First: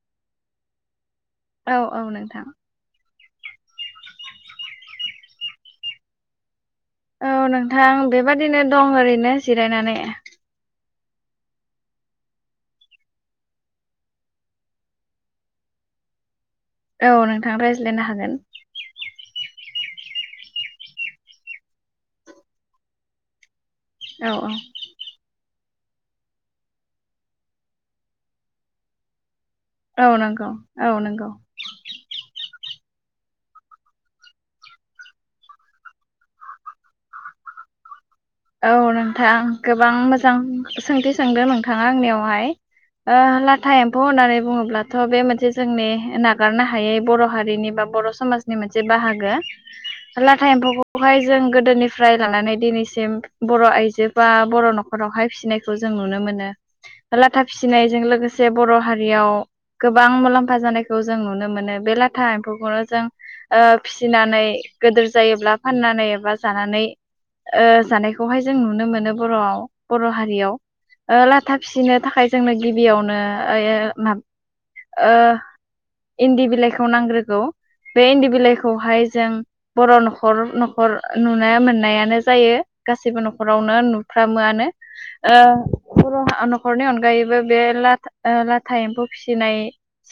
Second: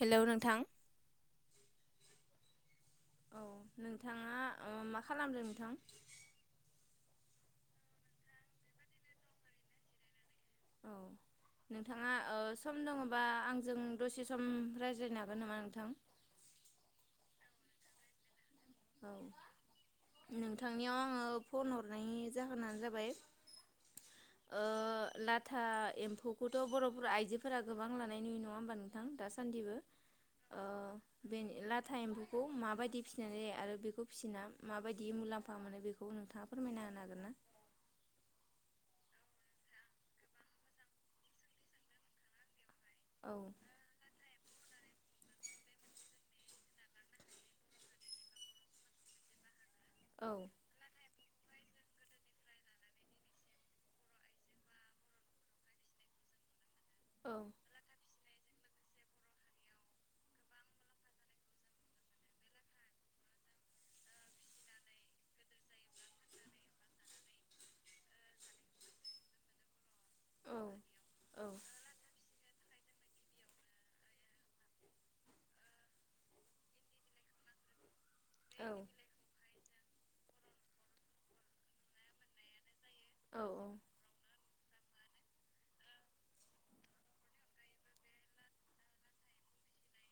Hello नोंथां। औ औ नोंथां। औ नोंथाङा ओ मा खालामदों नोंथां? औ नोंथां बेबादिनो दं ओरैनो जिरायनानै। औ। नोंथाङा ओ सम दङबा आंजों दसे सम रायज्लायनो हागोन नामा नोंथां? [inaudible] औ नोंथाङा रायज्लायनो हागोन। औ। नोंथांनियाव आङो फन हरनायनि जाहोनानो जाबाय औ औ। था एम्फौखौथ' बर' आइजोफोरा गोबां लानाय नुयो नङा होनोमबा नोंथां दास सान्दिबो औ औ नंगौ ओ औ नंगौ बे लाथा एम्फौखौ माबादि फिसिनाय जायो। आरो बेखौ फिसिना माबायदि मुलाम्फा मोनो बेखौ नोंथाङा फोरमायना होनो हागोन ना? औ नोंथां गोबां मोजां सोंथि सोंदों नोंथाङा आंनियावहाय। ओ औ लाथा एम्फौ होननानै बुङो ब्लाथ' बे मोनसे जोंनि नागारनो हायै बर' हारिनि बा बर' समाजनि मोनसे बाहागो। औ लाथा एम्फौखौहाय जों गोदोनिफ्राय लानानै दिनैसिम बर' आइजो बा बर' न'खरावहाय फिसिनायखौ जों नुनो मोनो। औ लाथा फिसिनायजों लोगो से बर' हारियाव गोबां मुलाम्फा जानायखौ जों नुनो मोनो। बे लाथा एम्फौखौनो जों ओ फिसिनानै गेदोर जायोब्ला फाननानै एबा जानानै खौहाय जों नुनो मोनो बर'आव बर' हारियाव। औ ओ लाथा फिसिनो थाखाय जोंनो गिबियावनो ओयो मा ओ इन्दि बिलाइखौ नांग्रोगौ। बे इन्दि औ बिलाइखौहाय औ जों बर' न'खर न'खर नुनो मोननायानो जायो। गासैबो औ न'खरावनो नुफ्रामोआनो। ओ बर' न'खरनि अनगायैबो बे ला-लाथा एम्फौ फिसिनाय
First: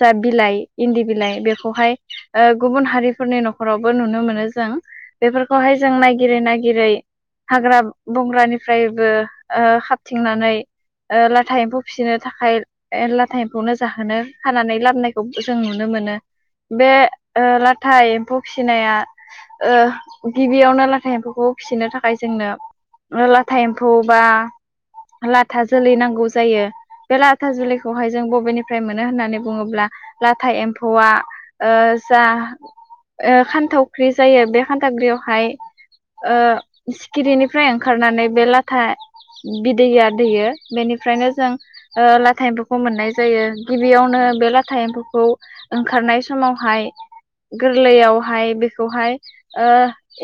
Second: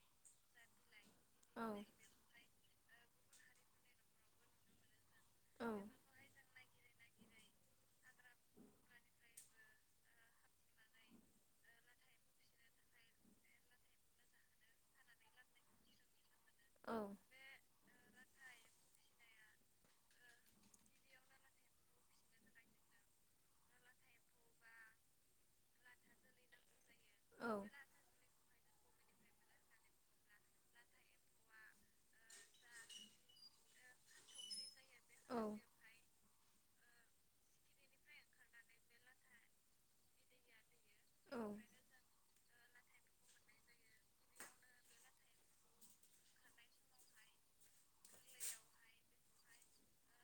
जा बिलाइ इन्दि बिलाइ औ बेखौहाय ओ गुबुन हारिफोरनि न'खरावबो नुनो मोनो जों। औ बेफोरखौहाय जों नायगिरै नायागिरै हाग्रा बंग्रानिफ्रायबो ओ हारथिंनानै ओ लाथा एम्फौ फिसिनो थाखाय लाथा एम्फौनो जाहोनो खानानै लाबोनायखौ जों नुनो मोनो। औ बे ओ लाथा एमफौ फिसिनाया ओ गिबियावनो लाथा एमफौखौ फिसिनो था जोंनो लाथा एमफौ बा लाथा जोलै नांगौ जायो बे लाथा जोलैखौहाय जों बबेनि फ्राय मोनो होननानै बुङोब्ला लाथा एम्फौआ ओ जा ओ खानथावख्रि जायो बे खान्थावख्रियावहाय ओ सिखिरिनिफ्राय ओंखारनानै बे लाथा बिदैया दैयो बेनिफ्रायनो जों ओ लाथा एम्फौखौ मोननाय जायो गिबियावनो बे लाथा एम्फौखौ ओंखारनाय समावहाय गोरलैयावहाय बेखौहाय ओ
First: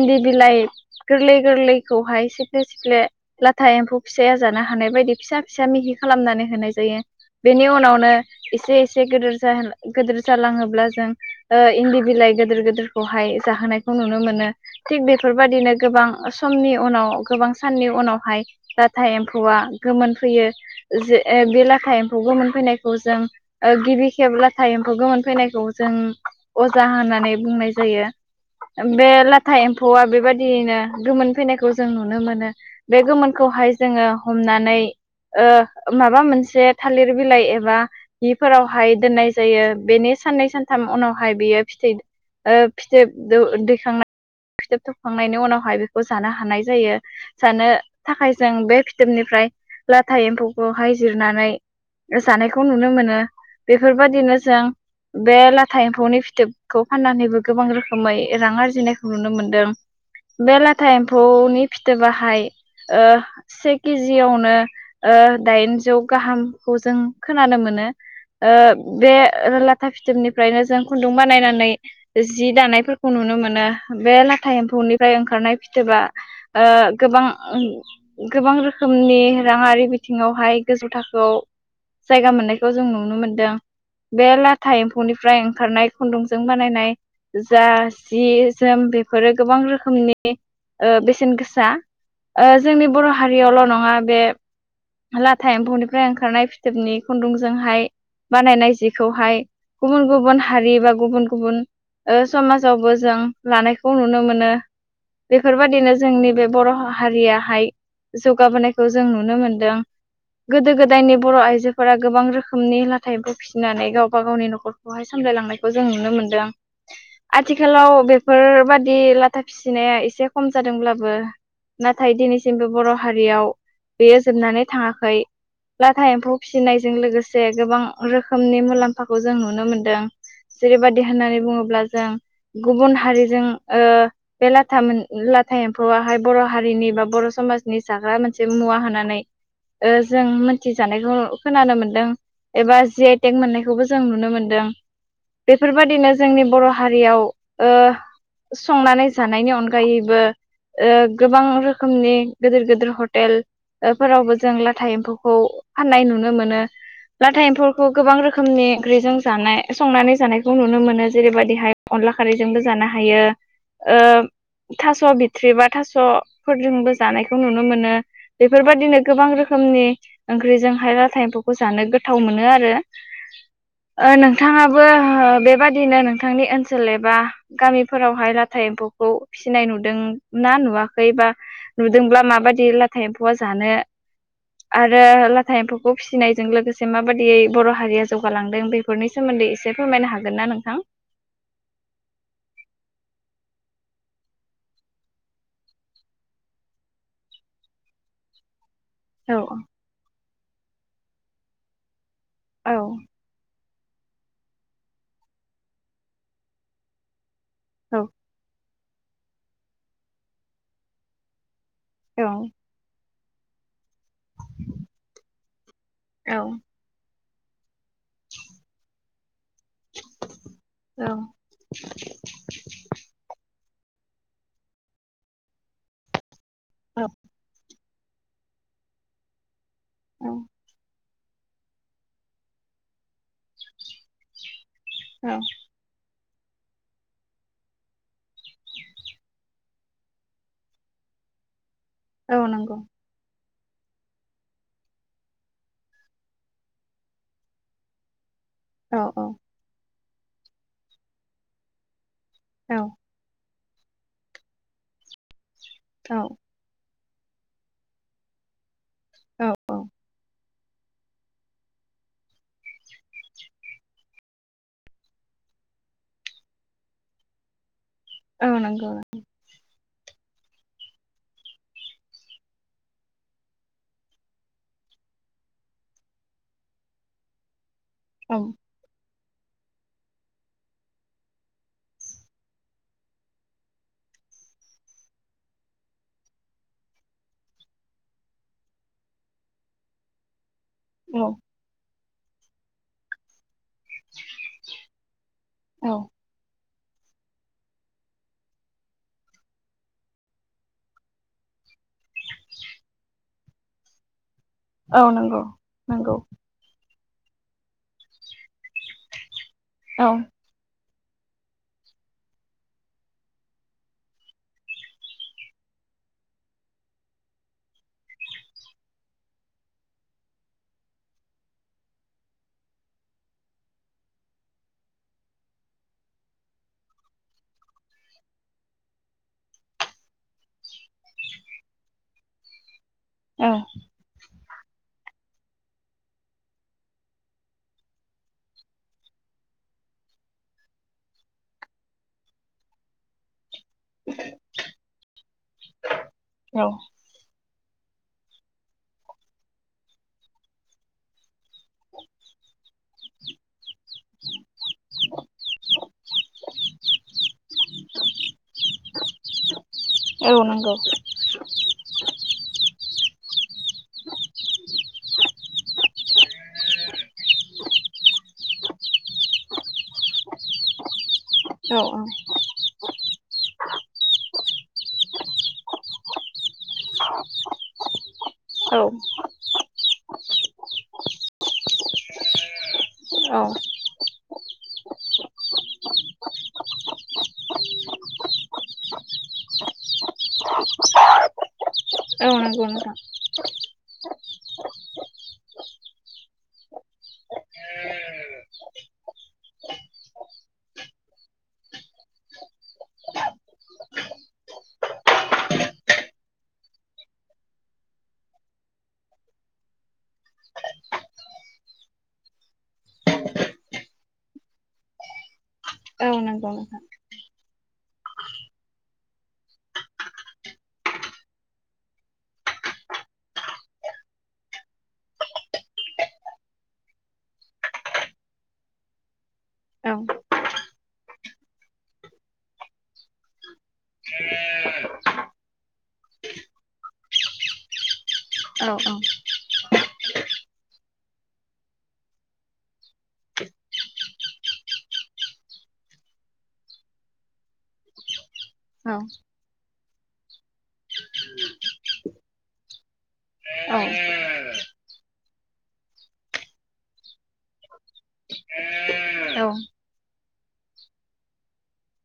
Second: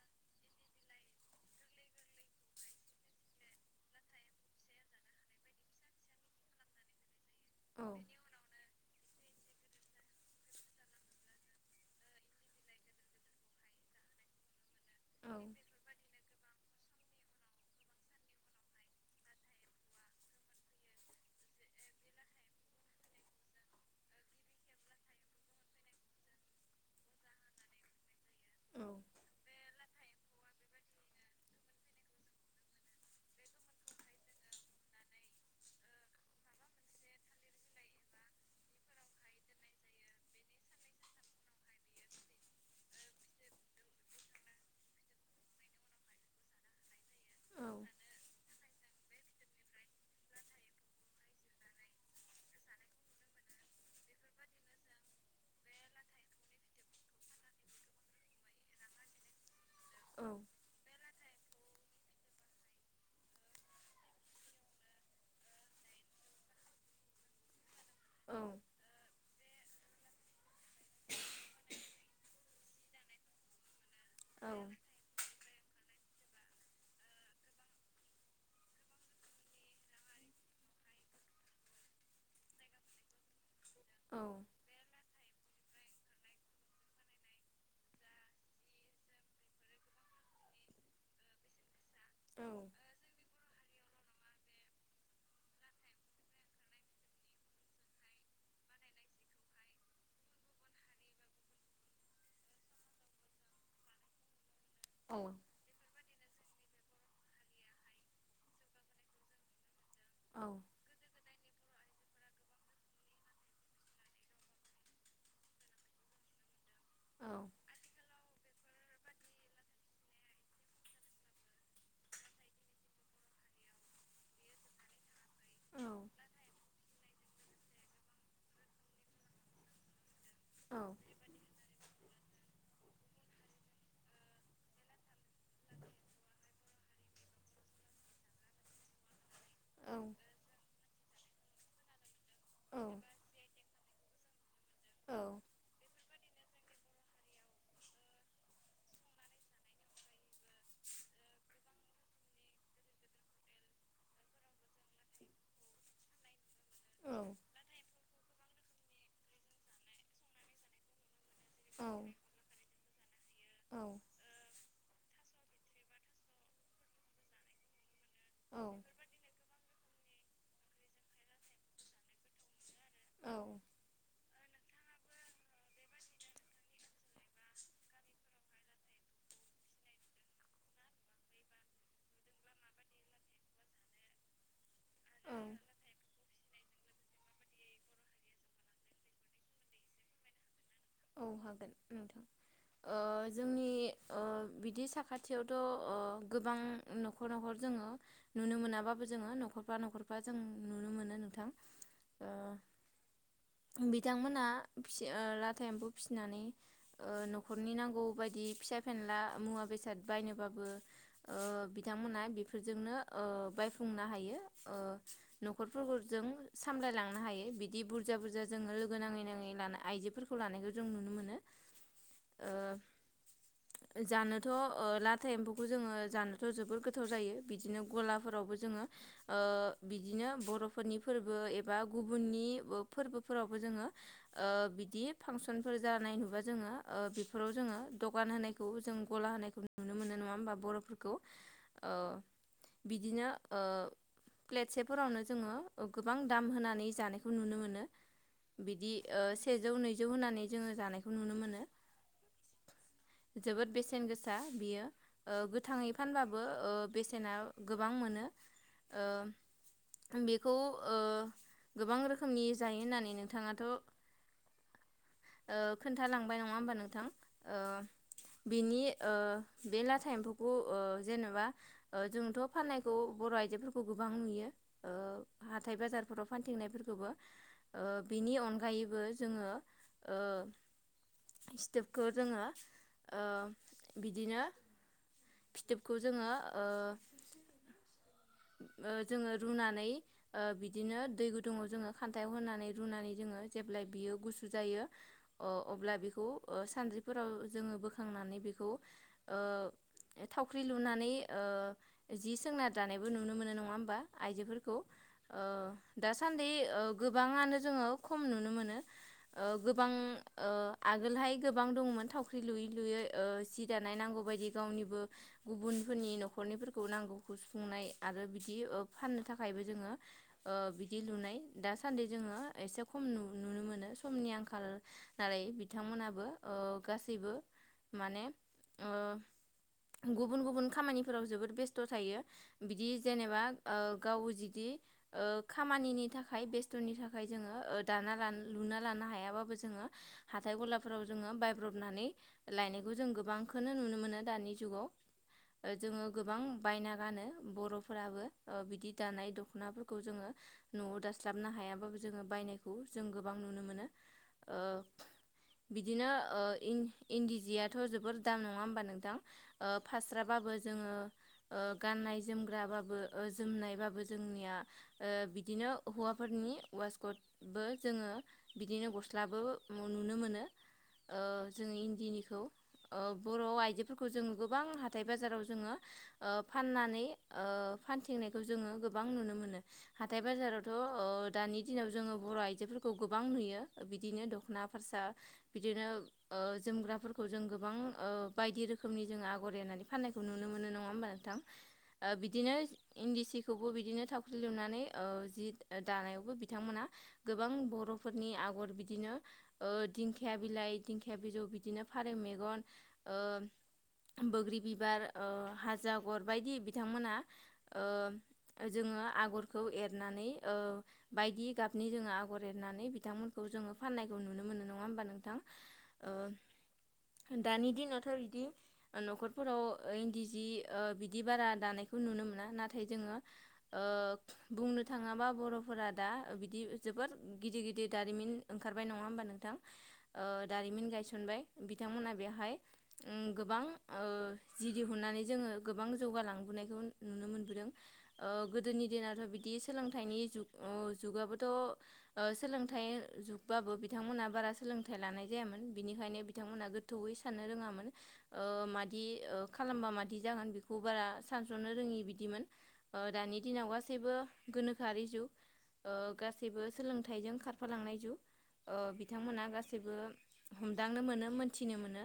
इन्दि बिलाइ गोरलै गोरलैखौहाय सिफ्ले सिफ्ले लाथा एम्फौ फिसाया जानो हानाय बायदि फिसा फिसा मिहि खालाम खालामनानै होनाय जायो बेनि उनावनो एसे एसे गेदेर जाहां गोदोर जालाङोब्ला जों ओ इन्दि बिलाइ गोदोर गोदोरखौहाय जाहोनायखौ नुनो मोनो। थिक बेफोरबादिनो गोबां समनि उनाव गोबां साननि उनावहाय लाथा एम्फौआ गोमोनफैयो। जे बे लाथा एम्फौ गोमोन फैनायखौ जों ओ गिबि खेब लाथा एम्फौ गोमोन फैनायखौ जो जों अजा होननानै बुंनाय जायो बे लाथा एम्फौआ बेबाय दियैनो गोमोन फैनायखौ जों नुनो मोनो बे गोमोनखौहाय जोङो हमनानै ओ माबा मोनसे थालिर बिलाइ एबा हिफोरावहाय दोननाय जायो बेनि साननै सानथाम उनावहाय बेयो फिथै ओ फिथोब दौ दैखांना फिथोब खांनायनि उनावहाय बेखौ जानो हानाय जायो। जानो थाखाय जों बे फिथोबनिफ्राय ला था एम्फौखौहाय जिरनानै जानायखौ नुनो मोनो बेफोरबादिनो जों बे लाथा एम्फौनि फिथोबखौ फाननानैबो गोबां रोखोमै रां आरजिनायखौ नुनो मोनदों। बे लाथा एम्फौनि फिथोबाहाय ओ से केजियावनो ओ दाइनजौ गाहामखौ जों खोनानो मोनो। ओ बे लाथा फिथोबनिफ्रायनो जों खुन्दुं बानायनानै जि दानायफोरखौ नुनो मोनो। बे लाथा एम्फौनि ओंखारनाय फिथोबा ओ गोबां गोबां रोखोमनि राङारि बिथिं ङावहाय गोजौ थाखोआव जायगा मोननायखौ जों नुनो मोनदों। बे लाथा एम्फौनिफ्राय ओंखारनाय खुन्दुंजों बानायनाय जा जि जोम बेफोरो गोबां रोख खोमनि ओ बेसेन गोसा ओ जोंनि बर' हारियावल' नङा बे लाथा एम्फौनिफ्राय ओंखारनाय फिथोबनि खुन्दुंजोंहाय बानायनाय जिखौहाय गुबुन गुबुन हारि बा गुबुन गुबुन ओ समाजावबो जों लानायखौ नुनो मोनो बेफोरबादिनो जोंनि बे बर' हारियाहाय जौगाबोनायखौ जों नुनो मोनदों। गोदो गोदायनि बर' आइजो फोरा गोबां रोखोमनि लाथा एम्फौ फिनानै गावबा गावनि न'खरखौहाय सामलायलांनायखौ जों नुनो मोनदों। आथिखालाव बेफोरबादि लाथा फिसिनाया एसे खम जादोंब्लाबो नाथाय दिनैसिमबो बर' हारियाव बेयो जोबनानै थाङाखै। लाथा एम्फौ फिसिनायजों लोगोसे गोबां रोखोमनि मुलाम्फाखौ जों नुनो मोनदों। जेरैबादि होननानै बुङोब्ला जों गुबुन हारिजों ओ बे लाथा मोन लाथा एम्फौआहाय बर' हारिनि बा बर' समाजनि जाग्रा मोनसे मुवा होननानै ओ जों मोनथिजानायखौ खोनानो मोनदों एबा जि आइ टेक मोननायखौबो जों नुनो मोनदों। औ बेफोरबायदिनो जोंनि बर' हारियाव ओ संनानै जानायनि अनगायैबो ओ गोबां रोखोमनि गोदोर गोदोर हटेल फोरावबो जों लाथा एम्फौखौ फाननाय नुनो मोनो। औ लाथा एम्फौखौ गोबां रोखोमनि ओंख्रिजों जानाय संनानै जानायखौ नुनो मोनो। जेरैबादिहाय औ अनला खारैजोंबो जानो हायो। औ जों थास' बिथ्रि बा थास' फोरजोंबो जानायखौहाय नुनो मोनो। औ बेफोरबायदि गोबां रोखोमनि ओंख्रिजों लाथा एम्फौ जानो गोथावमोनो आरो औ ओ नों थाङाबो ओ बेबादिनो नोंथांनि ओनसोल एबा गामिफोरावहाय लाथा एम्फौखौ फिसिनाय नुदोंना नुवाखै बा नुदोंब्ला माबायदि लाथा एम्फौआ जानो [inaudible] आरो लाथा एम्फौखौ फिसिनायजों लोगोसे माबादियै बर हारिया जौगालांदों बेफोरनि सोमोन्दै एसे फोरमायनो हागोन ना नोंथां? औ हागोन नोंथां। ओ जोंनि ओ बिदि साखाथियावथ' ओ गोबां न'खराव जोंङो नुनो मोनाबाबो जोंङो औ नखरफा नखरफा जों नुनो मोनो नोंथां। ओ औ बिथांमोना फिसि ओ लाथा एम्फौ फिसिनानै ओ न' खरनि नांगौ बायदि फिसा-फेनला मुवा बेसाद बायनोबाबो ओ बिथांमोनहा औ बेफोरजोंनो ओ बायफुंनो हायो ओ न'खरफोरखौ जों औ सामलायलांनो हायो बिदि बुरजा बुरजा जोंङो लोगो नाङै नाङै लानाय खौ जों नुनो मोनो। औ ओ जानोथ ओ लाथा एम्फौखौ जोंङो जानोथ जोबोर गोथाव जायो बिदिनो गलाफोरावबो जोंङो ओ बिदिनो औ बरफोरनि फोरबो एबा गुबुननि ओ फोरबोफोरावबो जोंङो ओ‌ बिदि औ फांसनफोर जानाय नुबा जोङो ओ बेफोराव जोंङो दखान होनायखौ जों गला होनायखौ नुनो मोनो नङा होमबा? बरफोरखौ ओ औ, नंगौ। बिदिनो ओ प्लेटसेफोरावनो जोंङो ओ गोबां दाम होनानै जानायखौ नुनो मोनो। बिदि औ औ ओ सेजौ नैजौ होनानै जोंङो जानायखौ नुनो मोनो। औ जोबोद बेसेन गोसा बियो ओ गोथाङै औ फानबाबो ओ बेसेना गोबां मोनो। औ औ ओ बे खौ ओ गोबां रोखोमनि जायो होननानै नोंथाङाथ ओ खोन्थालांबाय नङा होमबा नोंथां? ओ औ बेनि नंगौ ओ बे लाथा एम्फौखौ ओ जेनेबा ओ‌ जोंथ' फाननायखौ बर' आइजोफोरखौ गोबां नुयो। ओ हाथाय बाजारफोराव फानथिंनाय फोरखौबो बिनि औ अनगायैबो जोंङो ओ फिथोबखौ जोंङो ओ‌ बिदिनो फिथोबखौ जोंङो ओ जोंङो रुनानै ओ बिदिनो औ दै गुदुङाव जोंङो खान्थायाव होनानै रुनानै जोंङो जेब्ला बियो गुसु जायो अ-अब्ला औ बेखौ ओ सानद्रिफोराव जोंङो बोखांनानै बेखौ ओ थावख्रि लुनानै ओ जि सोंना दानायबो नुनो मोनो नङा होमबा आइजोफोरखौ। औ ओ नोंगौ नोंगौ। दासान्दि ओ गोबाङानो जोंङो खम नुनो मोनो ओ‌ गोबां औ ओ आगोलहाय गोबां दंमोन थावख्रि लुयै लुयै ओ जि दानाय नांगौ बायदि गावनिबो गुबुन फोरनि नखरनिफोरखौ नांगौखौ सुफुंनाय आरो बिदि ओ फाननो थाखायबो जोंङो ओ बिदि लुनाय दासान्दि जोंङो एसे खम नुनो मोनो समनि आंखाल नालाय बिथांमोनाबो ओ गासैबो माने ओ गुबुन गुबुन खामानिफोराव जोबोद बेस्थ थायो। बिदि जेनेबा औ ओ गाव जि दि ओ खामानिनि थाखाय बेस्थनि थाखाय जोंङो ओ दाना लानो लुना लानो हायाबाबो जोंङो हाथाय गलाफोराव जोंङो बायब्रबनानै लायनायखौ जों गोबां- खोनो नुनो मोनो दानि जुगाव ओ जोङो गोबां बायना गानो, बर'फोराबो ओ बिदि दानाय द'खना फोरखौ जोङो न'आव दास्लाबनो हायाबाबो जोङो बाय नायखौ जों गोबां नुनो मोनो ओ, बिदिनो ओ इन इन्दि जियाथ' जोबोर दाम नङा होमबा नोंथां ओ फास्राबाबो [unintelligible] ओ गाननाय दाबाबो ओ जोमनायबाबो जोंनिया ओ बिदिनो हौवाफोरनि वासकट, बो जोङो बिदिनो गस्लाबो नुनो मोनो, ओ औ जोङो इन्दिनिखौ ओ बर' आइजोफोरखौ जों गो बां हाथाइ बाजाराव जोङो ओ फाननानै, ओ फानथिंनायखौ जोङो औ गोबां नुनो मोनो, हाथाय बाजारावथ' ओ दानि दिनाव जोङो बर' आइजोफोरखौ गोबां औ नुयो बिदिनो बिदिनो द'खना फारसा बिदिनो ओ जोमग्राफोरखौ जों गोबां ओ बायदि रोखोमनि जों आ आगर एरनानै फाननायखौ नुनो मोनो नङा होमबा नोंथां ओ औ बिदिनो नंगौ नोंथां इन्दि सिखौ बो बिदिनो थावख्रि लुनानै ओ जि ओ दानायावबो बिथांमोना गोबां बर'फोरनि आग आगर बिदिनो ओ दिंखिया बिलाइ दिंखिया बिजौ बिदिनो फारेव मेगन ओ, बोग्रि बिबार ओ हाजो आगर बायदि बि बिथांमोना ओ ओजोङो आगरखौ एरनानै ओ बायदि गाब, नि जोङो आगर एरनानै बिथांमोनखौ जोङो फान्नायखौ नुनो मोनो नङा होमबा नोंथां औ ओ, नंगौ नोंथां दानि दिनावथ' बिदि न'खरफोराव ओ इन्दि जि ओ बिदि बारा, दानायखौ नुनो मोना नाथाय जोङो ओ बुंनो थाङाबा बर'फोरा दा बिदि, जोबोर गिदिर गिदिर दारिमिन ओंखारबाय नङा होमबा नोंथां औ ओ दारिमिन गायसनबाय, बिथांमोना बेहाय उम गोबां ओ जि दिहुननानै जोङो गोबां जौगालां फुनायखौ नुनो मोनबोदों ओ औ गोदोनि औ दिनाथ' बिदि सोलोंथाइनि जुग अ जुगाबोथ' थ' ओ सोलोंथाइ जुगबाबो बिथांमोनहा बारा सोलोंथाइ लानाय जायामोन बिनिखायनो बिथां, मोना गोथौवै साननो रोङामोन ओ औ मादि ओ खालामबा मादि जागोन बेखौ बारा, सानस'नो रोङि बिदिमोन ओ दानि दिनाव गासैबो गोनोखोआरि जुग ओ गासैबो सोलोंथाइजों खारफालांनाय जुग ओ बिथांमोना गासैबो हमदांनो मोनो मोनथिनो मोनो,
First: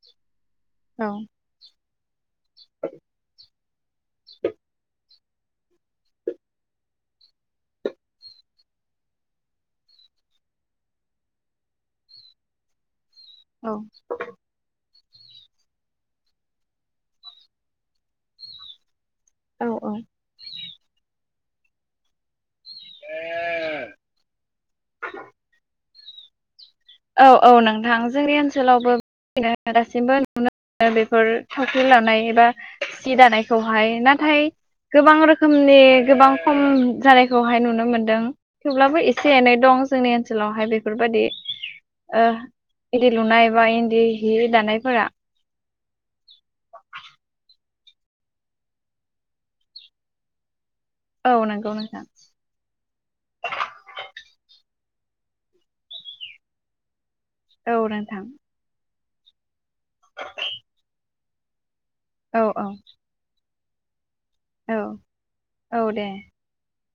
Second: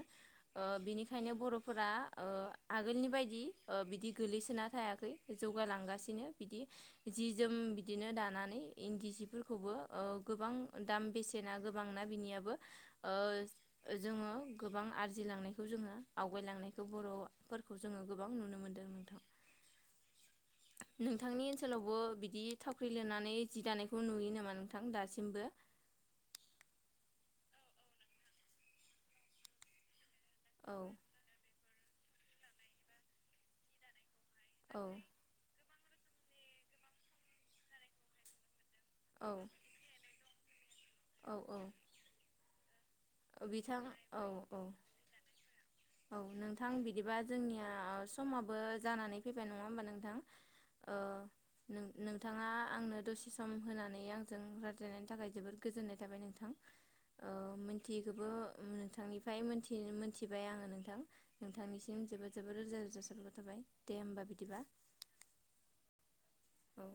ओ बिनिखायनो बर'फोरा ओ आगोलनि बायदि ओ बिदि, गोलैसोना थायाखै जौगालांगासिनो बिदि जि जोम बिदिनो दानानै इन्दि, जिफोरखौबो ओ गोबां दाम बेसेना गोबांना बिनियाबो ओ जों जोङो गोबां आरजिलांनायखौ जोङो आवगायलांनायखौ बर'फोरखौ जोङो गोबां नुनो मोन्दों, औ औ नोंथांनि ओनसोलावबो बिदि थावख्रि लिरनानै जि दानायखौ नुयो नामा? नोंथां दासिमबो। औ औ नोंथां जोंनि ओनसोलावबो [unintelligible] ओ दासिमबो नुनो औ ओ बेफोर, थावख्रि लानाय एबा सि दानायखौहाय नाथाय औ गोबां रोखोम नि गोबां खम जानायखौहाय नुनो मोनदों थेवब्लाबो औ एसे एनै दं जोंनि ओनसोलावहाय बेफोरबादि औ ओ इन्दि औ लुनाय बा बिथां इन्दि औ हि औ दानायफोरा औ नोंथां बिदिबा जोंनिया आ समाबो जानानै फैबाय नङा होमबा नोंथां, ओ औ नंगौ नोंथां नोंथाङा आंनो दसे सम होनानै आंजों राय रायज्लायनायनि थाखाय जोबोद गोजोननाय थाबाय नोंथां ओ, औ नोंथां मिथिखोबो ओ नोंथांनिफ्राय मोनथिनो मोनथिबाय आङो नोंथां नोंथां निसि जोबोद औ जबोद औ रोजा रोजा साबायखर थाबाय दे होमबा बिद औ औ दे औ